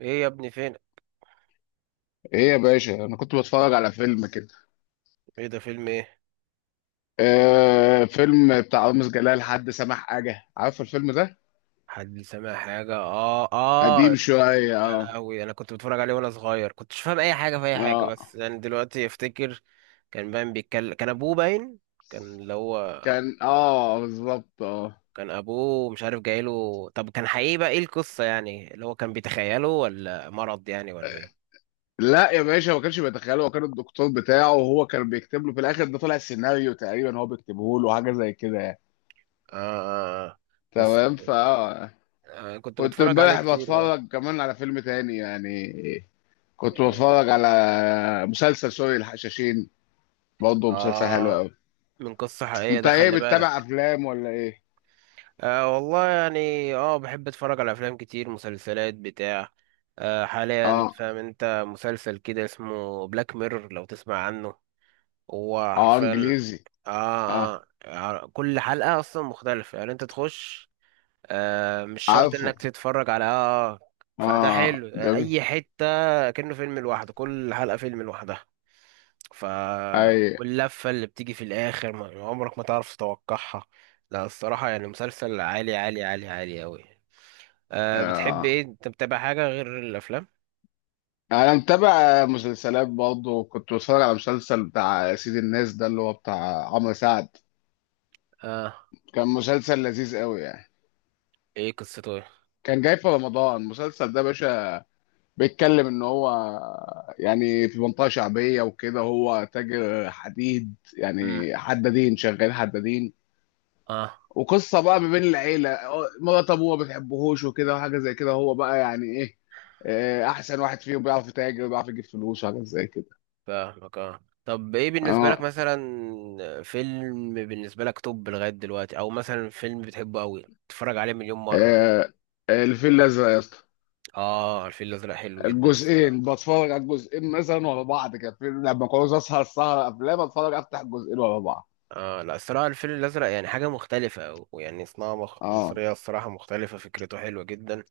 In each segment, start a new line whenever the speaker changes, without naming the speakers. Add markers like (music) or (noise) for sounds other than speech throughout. ايه يا ابني فين؟
ايه يا باشا، انا كنت بتفرج على فيلم كده.
ايه ده؟ فيلم ايه؟
آه، فيلم بتاع رامز جلال، حد سمح حاجه، عارف الفيلم ده؟
حد سامع حاجه؟ اه
قديم
اه.
شويه،
يا
اه
لهوي، انا كنت بتفرج عليه وانا صغير، كنت مش فاهم اي حاجه في اي حاجه،
اه.
بس يعني دلوقتي افتكر. كان باين بيتكلم، كان ابوه باين، كان اللي هو
كان بالظبط، اه.
كان ابوه مش عارف جايله. طب كان حقيقي؟ بقى ايه القصه؟ يعني اللي هو كان بيتخيله ولا مرض يعني ولا ايه؟
لا يا باشا، ما كانش بيتخيله، هو كان الدكتور بتاعه، وهو كان بيكتب له في الاخر. ده طلع السيناريو تقريبا هو بيكتبه له، حاجه زي كده يعني.
اه اه آه. بس.
تمام
آه، كنت
كنت
بتفرج عليه
امبارح
كتير اه.
بتفرج كمان على فيلم تاني يعني، كنت
إيه.
بتفرج على مسلسل سوري، الحشاشين، برضه مسلسل حلو
اه،
قوي.
من قصه حقيقيه
انت
ده،
ايه،
خلي
بتتابع
بالك.
افلام ولا ايه؟
أه والله يعني بحب اتفرج على افلام كتير، مسلسلات، بتاع. أه، حاليا
اه
فاهم انت، مسلسل كده اسمه بلاك ميرور لو تسمع عنه. هو
اه،
حرفيا.
انجليزي.
آه,
اه،
كل حلقة اصلا مختلفة، يعني انت تخش. أه، مش شرط
عارفه.
انك تتفرج على. فده
اه،
حلو،
جميل.
اي حتة. كأنه فيلم لوحده، كل حلقة فيلم لوحدها. ف.
اي،
واللفة اللي بتيجي في الآخر، ما يعني عمرك ما تعرف تتوقعها. لا، الصراحة يعني مسلسل عالي عالي عالي عالي أوي. أه، بتحب إيه؟
آه.
أنت متابع حاجة غير الأفلام؟
انا متابع مسلسلات برضه، كنت بتفرج على مسلسل بتاع سيد الناس ده اللي هو بتاع عمرو سعد.
أه.
كان مسلسل لذيذ قوي يعني.
إيه قصته إيه؟
كان جاي في رمضان المسلسل ده يا باشا. بيتكلم ان هو يعني في منطقة شعبية وكده، هو تاجر حديد
مم.
يعني، حدادين، شغال حدادين.
أه.
وقصه بقى ما بين العيله، مرات ابوه ما بتحبهوش وكده، وحاجه زي كده. هو بقى يعني ايه، آه، احسن واحد فيهم، بيعرف يتاجر، بيعرف يجيب فلوس وحاجات زي كده.
فاهمك، أه، طب إيه بالنسبة لك
اه،
مثلا فيلم، بالنسبة لك توب لغاية دلوقتي؟ أو مثلا فيلم بتحبه أوي تتفرج عليه مليون مرة؟
آه، الفيل الازرق يا اسطى.
أه، الفيل الأزرق حلو جدا
الجزئين،
الصراحة.
بتفرج على الجزئين مثلا ورا بعض كده، لما كنت اسهر سهره افلام اتفرج، افتح الجزئين ورا بعض.
اه، لا، الصراحة الفيل الأزرق يعني حاجة مختلفة، ويعني صناعة
اه.
مصرية الصراحة مختلفة، فكرته حلوة جدا.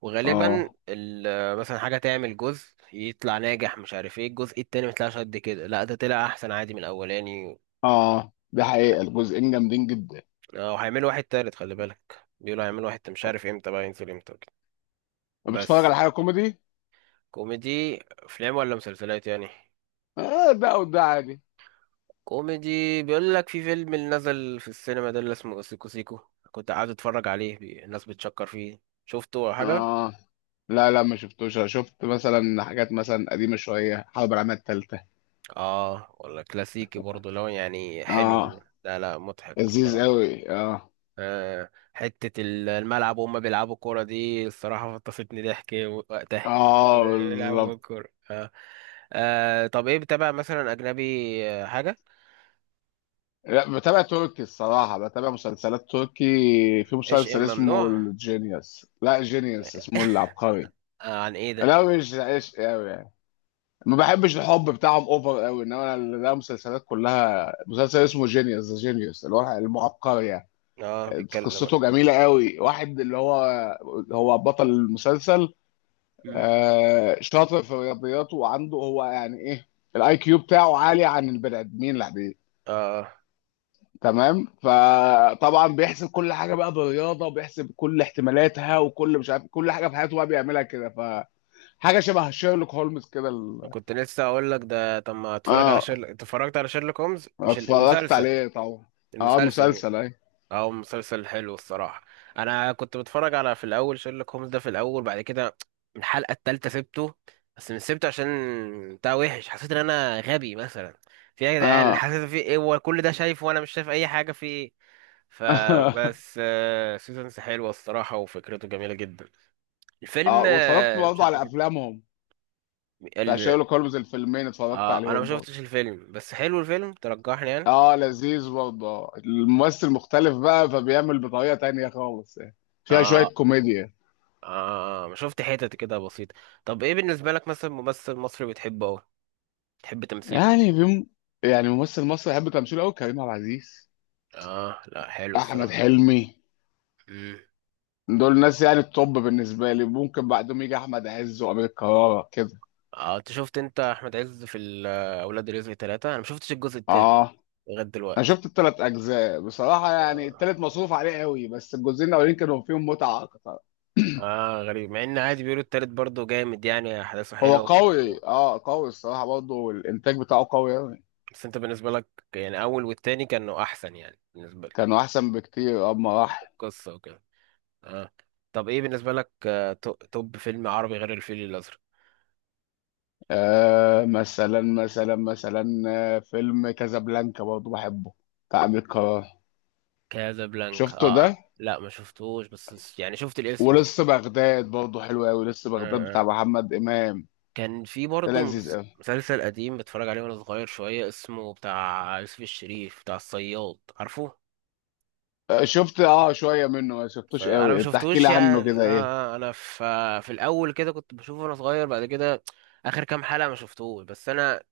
وغالبا
اه.
مثلا حاجة تعمل جزء، يطلع ناجح، مش عارف ايه الجزء التاني ميطلعش قد كده، لا ده طلع أحسن عادي من الأولاني.
اه دي حقيقه، الجزئين جامدين جدا.
اه، وهيعملوا واحد تالت، خلي بالك، بيقولوا هيعملوا واحد، مش عارف امتى بقى ينزل امتى وكده.
بتتفرج على
بس.
حاجه كوميدي؟
كوميدي؟ أفلام ولا مسلسلات يعني؟
اه، ده وده عادي.
كوميدي، بيقول لك في فيلم اللي نزل في السينما ده اللي اسمه سيكو سيكو، كنت قاعد اتفرج عليه، الناس بتشكر فيه. شفته ولا حاجة؟
اه لا لا، ما شفتوش. أنا شفت مثلا حاجات مثلا قديمة شوية، حرب العالمية التالتة.
اه، ولا كلاسيكي برضه لو يعني حلو أوي.
اه،
لا لا مضحك
لذيذ
الصراحة.
قوي اه.
آه، حتة الملعب وهم بيلعبوا كورة دي، الصراحة فطستني ضحك وقتها
اه
(laughs) بيلعبوا
بالظبط.
كورة. آه، طب ايه؟ بتابع مثلا أجنبي حاجة؟
لا، بتابع تركي الصراحة، بتابع مسلسلات تركي. في
ايش
مسلسل اسمه
ممنوع؟
الجينيوس، لا جينيوس، اسمه العبقري.
آه، عن ايه ده؟
لا مش عيش قوي يعني، ما بحبش الحب بتاعهم اوفر قوي، لا، مسلسلات كلها، مسلسل اسمه جينيوس، ذا جينيوس، اللي هو المعبقري يعني.
اه، بيتكلم عن-.
قصته جميلة قوي، واحد اللي هو هو بطل المسلسل.
مم.
آه، شاطر في الرياضيات، وعنده هو يعني ايه، الاي كيو بتاعه عالي عن البني ادمين العاديين.
اه،
تمام، فطبعا بيحسب كل حاجه بقى بالرياضه، وبيحسب كل احتمالاتها، وكل مش عارف، كل حاجه في حياته بقى بيعملها كده. فحاجه شبه شيرلوك هولمز كده
كنت لسه اقول لك ده، طب ما اتفرج على
اه.
شيرلوك، اتفرجت على شيرلوك هومز؟ مش
اتفرجت
المسلسل.
عليه طبعا. اه،
المسلسل.
المسلسل، اي.
او مسلسل حلو الصراحه. انا كنت بتفرج على، في الاول شيرلوك هومز ده، في الاول بعد كده، من الحلقه الثالثه سبته. بس مش سبته عشان بتاع وحش، حسيت ان انا غبي مثلا. في ايه يا جدعان؟
اه.
حسيت في ايه؟ هو كل ده شايفه وانا مش شايف اي حاجه؟ في ايه؟ فبس.
(laughs)
سيزونز حلوه الصراحه، وفكرته جميله جدا. الفيلم،
اه، واتفرجت
مش.
برضه على افلامهم، بتاع
هديك.
شيرلوك هولمز، الفيلمين اتفرجت
اه، انا ما
عليهم برضه.
شفتش الفيلم، بس حلو الفيلم، ترجحني يعني.
اه، لذيذ برضه، آه. الممثل مختلف بقى، فبيعمل بطريقة تانية خالص يعني، فيها شوية
اه
كوميديا.
اه، ما شفت حتت كده بسيطة. طب ايه بالنسبة لك مثلا ممثل مصري بتحبه اوي؟ بتحب تمثيله؟
يعني بيم... يعني ممثل مصري يحب تمثيله قوي، كريم عبد العزيز،
اه، لا حلو
احمد
الصراحة.
حلمي.
امم.
دول ناس يعني التوب بالنسبة لي. ممكن بعدهم يجي احمد عز وامير كرارة كده.
اه، انت شفت، انت احمد عز في اولاد رزق ثلاثة؟ انا ما شفتش الجزء التالت
اه،
لغاية
انا
دلوقتي.
شفت الثلاث اجزاء بصراحة يعني،
اه
الثالث مصروف عليه قوي، بس الجزئين الاولين كانوا فيهم متعة اكتر.
اه، غريب، مع ان عادي بيقولوا التالت برضه جامد، يعني احداثه
هو
حلوة ومصروعة.
قوي، اه قوي الصراحة برضه، والانتاج بتاعه قوي قوي.
بس انت بالنسبة لك، يعني اول والتاني كانوا احسن يعني بالنسبة لك؟
كانوا احسن بكتير، اما راح.
القصة وكده. اه، طب ايه بالنسبة لك، توب فيلم عربي غير الفيل الأزرق؟
آه، مثلا، آه، فيلم كازابلانكا برضه بحبه، بتاع أمير كرارة،
كازابلانكا،
شفته ده؟
اه. لا، ما شفتوش، بس يعني شفت الاسم
ولسه
آه.
بغداد برضه حلو قوي، لسه بغداد بتاع
آه.
محمد إمام.
كان في
ده
برضه
لذيذ قوي.
مسلسل قديم بتفرج عليه وانا صغير شوية، اسمه بتاع يوسف الشريف، بتاع الصياد، عارفه؟
آه شفت، اه شوية منه، ما شفتوش
انا ما
قوي. انت احكي
شفتوش
لي عنه
يعني
كده، ايه؟
انا في، في الاول كده كنت بشوفه وانا صغير، بعد كده اخر كام حلقة ما شفتوش، بس انا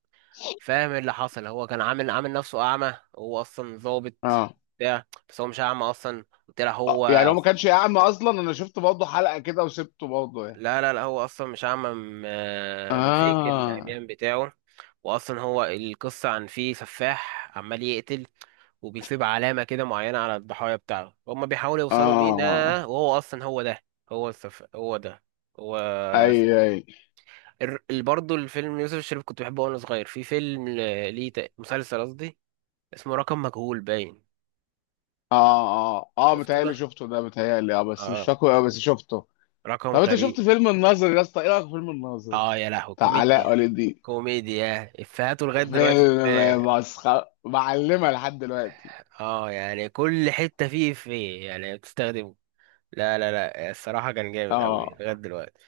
فاهم ايه اللي حصل. هو كان عامل نفسه اعمى، هو اصلا ظابط
اه
بتاع، بس هو مش اعمى اصلا. طلع
آه، يعني
هو.
هو ما كانش يعمى اصلا؟ انا شفت برضه حلقة كده وسبته برضه يعني.
لا لا لا، هو اصلا مش اعمى، مفيك
اه
العميان بتاعه. واصلا هو القصه عن فيه سفاح عمال يقتل، وبيسيب علامه كده معينه على الضحايا بتاعه، هما بيحاولوا يوصلوا مين،
اه،
وهو اصلا هو ده. هو هو ده. هو.
اي
السف-.
اي.
برضه الفيلم يوسف الشريف كنت بحبه وانا صغير، في فيلم ليه مسلسل قصدي اسمه رقم مجهول باين.
اه اه اه،
شفته ده؟
متهيألي شفته ده متهيألي، اه بس مش
اه.
فاكره قوي، بس شفته.
رقم
طب انت
غريب.
شفت فيلم الناظر يا اسطى؟ ايه رايك في فيلم الناظر
اه يا لهوي،
بتاع علاء
كوميديا.
ولي الدين؟
كوميديا، افيهاته لغايه دلوقتي
فيلم
بت...
مسخره، معلمه لحد دلوقتي.
اه، يعني كل حته فيه افيه يعني بتستخدمه. لا لا لا، الصراحه كان جامد قوي لغايه
اه
دلوقتي.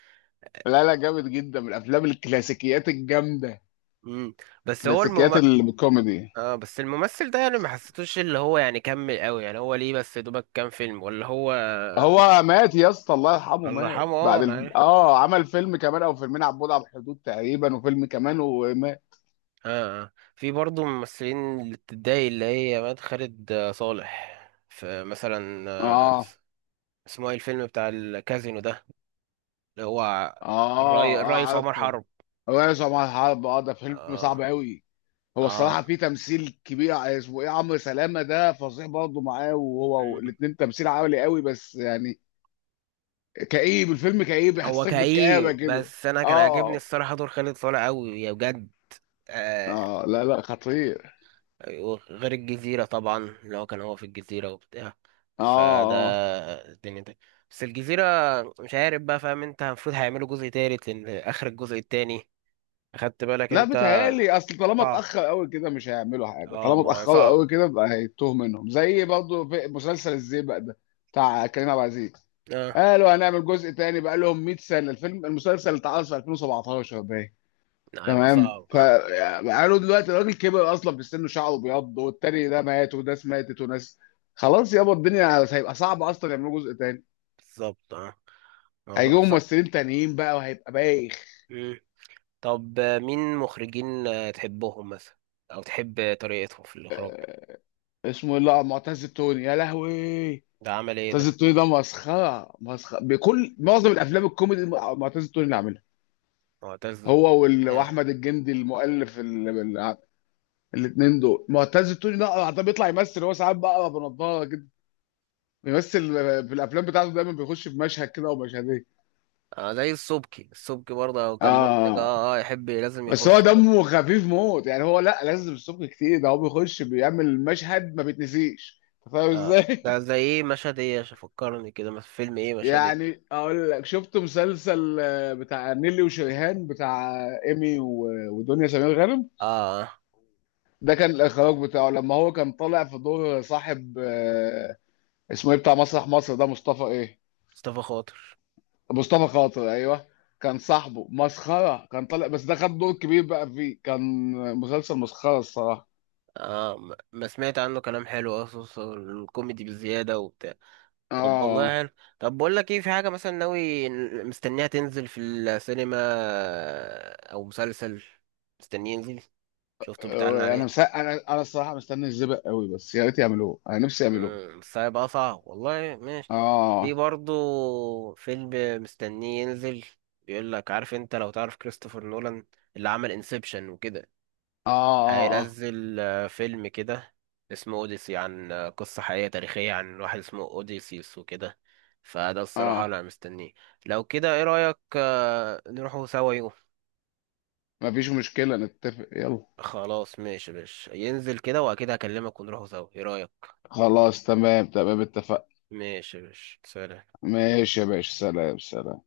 لا لا، جامد جدا، من الافلام الكلاسيكيات الجامده،
امم. بس هو
كلاسيكيات
المم...
الكوميدي.
اه، بس الممثل ده يعني ما حسيتوش اللي هو يعني كمل قوي، يعني هو ليه بس دوبك كام فيلم ولا هو؟
هو مات يا اسطى، الله يرحمه،
الله
مات
يرحمه، اه،
بعد
لا.
اه، عمل فيلم كمان او فيلمين، عبود على بعد عن الحدود تقريبا، وفيلم كمان ومات.
اه اه، في برضه ممثلين اللي بتتضايق اللي هي مات، خالد صالح. فمثلا
اه
اسمه ايه الفيلم بتاع الكازينو ده؟ اللي هو
اه. اه،
الرئيس عمر
عارفه.
حرب.
هو يا جماعه، الحرب، اه ده فيلم
اه
صعب قوي. هو
اه.
الصراحة في تمثيل كبير، اسمه ايه، عمرو سلامة ده فظيع برضه معاه، وهو
مم.
الاتنين تمثيل عالي قوي، بس يعني كئيب، الفيلم كئيب،
هو
يحسسك بالكآبة
كئيب،
كده.
بس انا كان عاجبني
اه
الصراحه دور خالد صالح قوي يا بجد. آه.
اه، لا لا خطير.
غير الجزيره طبعا، اللي هو كان هو في الجزيره وبتاع.
اه
فده
اه.
الدنيا دي. بس الجزيره مش عارف بقى، فاهم انت، المفروض هيعملوا جزء تالت لان اخر الجزء التاني، اخدت بالك
لا
انت؟
بتهيألي، اصل طالما
صعب.
اتأخر قوي كده، مش هيعملوا حاجة.
اه
طالما
ما هو
اتأخروا
صعب.
قوي كده بقى، هيتوه منهم، زي برضه في مسلسل الزيبق ده بتاع كريم عبد العزيز.
اه.
قالوا هنعمل جزء تاني، بقى لهم 100 سنة، الفيلم، المسلسل اتعرض في 2017 باين.
لا، هيبقى
تمام،
صعب، اه.
فقالوا دلوقتي الراجل كبر اصلا في سنه، شعره بيض، والتاني ده مات، وناس ماتت وناس. خلاص يابا الدنيا، هيبقى صعب اصلا يعملوا جزء تاني.
بالظبط، اه. الموضوع
هيجيبوا
صعب.
ممثلين تانيين بقى، وهيبقى بايخ.
طب، مين مخرجين تحبهم مثلا، او تحب طريقتهم في الاخراج؟
اسمه إيه؟ لا، معتز التوني يا لهوي.
ده عمل ايه
معتز
ده؟
التوني ده مسخره، مسخره بكل معظم الافلام الكوميدي، معتز التوني اللي عاملها.
معتز.
هو
اه،
واحمد الجندي المؤلف، ال- الاتنين دول. معتز التوني ده، بيطلع يمثل هو ساعات بقى، بنضاره كده، بيمثل في الافلام بتاعته دايما، بيخش في مشهد كده او مشهدين.
زي السبكي، السبكي برضه لو كان منتج
اه،
اه اه، يحب لازم
بس هو
يخش كده.
دمه خفيف موت يعني، هو لا لازم الصبح كتير، ده هو بيخش بيعمل مشهد ما بيتنسيش، أنت فاهم
اه، ده
ازاي؟
زي ايه؟ مشهد ايه عشان فكرني كده؟ مثلا فيلم ايه؟
(laughs)
مشهد ايه؟
يعني اقول لك، شفت مسلسل آه، بتاع نيلي وشريهان، بتاع ايمي ودنيا سمير غانم.
اه
ده كان الاخراج بتاعه. لما هو كان طالع في دور صاحب، آه، اسمه ايه، بتاع مسرح مصر ده، مصطفى ايه؟
مصطفى خاطر.
مصطفى خاطر، ايوه. كان صاحبه مسخره، كان طالع بس، ده خد دور كبير بقى فيه. كان مسلسل مسخره الصراحه.
اه، ما سمعت عنه كلام حلو، اصلا الكوميدي بزيادة وبتاع. طب
اه
والله حلو. طب بقول لك ايه، في حاجة مثلا ناوي مستنيها تنزل في السينما، او مسلسل مستنيه ينزل، شفته بيتعلن
آه، انا
عليه؟
مس... انا انا الصراحه مستني الزبق قوي، بس يا ريت يعملوه، انا نفسي يعملوه.
امم، بس هيبقى صعب والله، ماشي.
اه
في
اه
برضو فيلم مستنيه ينزل، بيقول لك، عارف انت لو تعرف كريستوفر نولان اللي عمل انسبشن وكده؟
اه اه
هينزل فيلم كده اسمه اوديسي، عن قصة حقيقية تاريخية عن واحد اسمه اوديسيوس وكده. فده الصراحة
اه.
انا مستنيه. لو كده، ايه رأيك نروحوا سوا يوم؟
مفيش مشكله، نتفق يلا.
خلاص، ماشي يا باشا، ينزل كده واكيد هكلمك ونروحوا سوا، ايه رأيك؟
خلاص تمام تمام، اتفق.
ماشي يا باشا، سلام.
ماشي يا باشا، سلام سلام.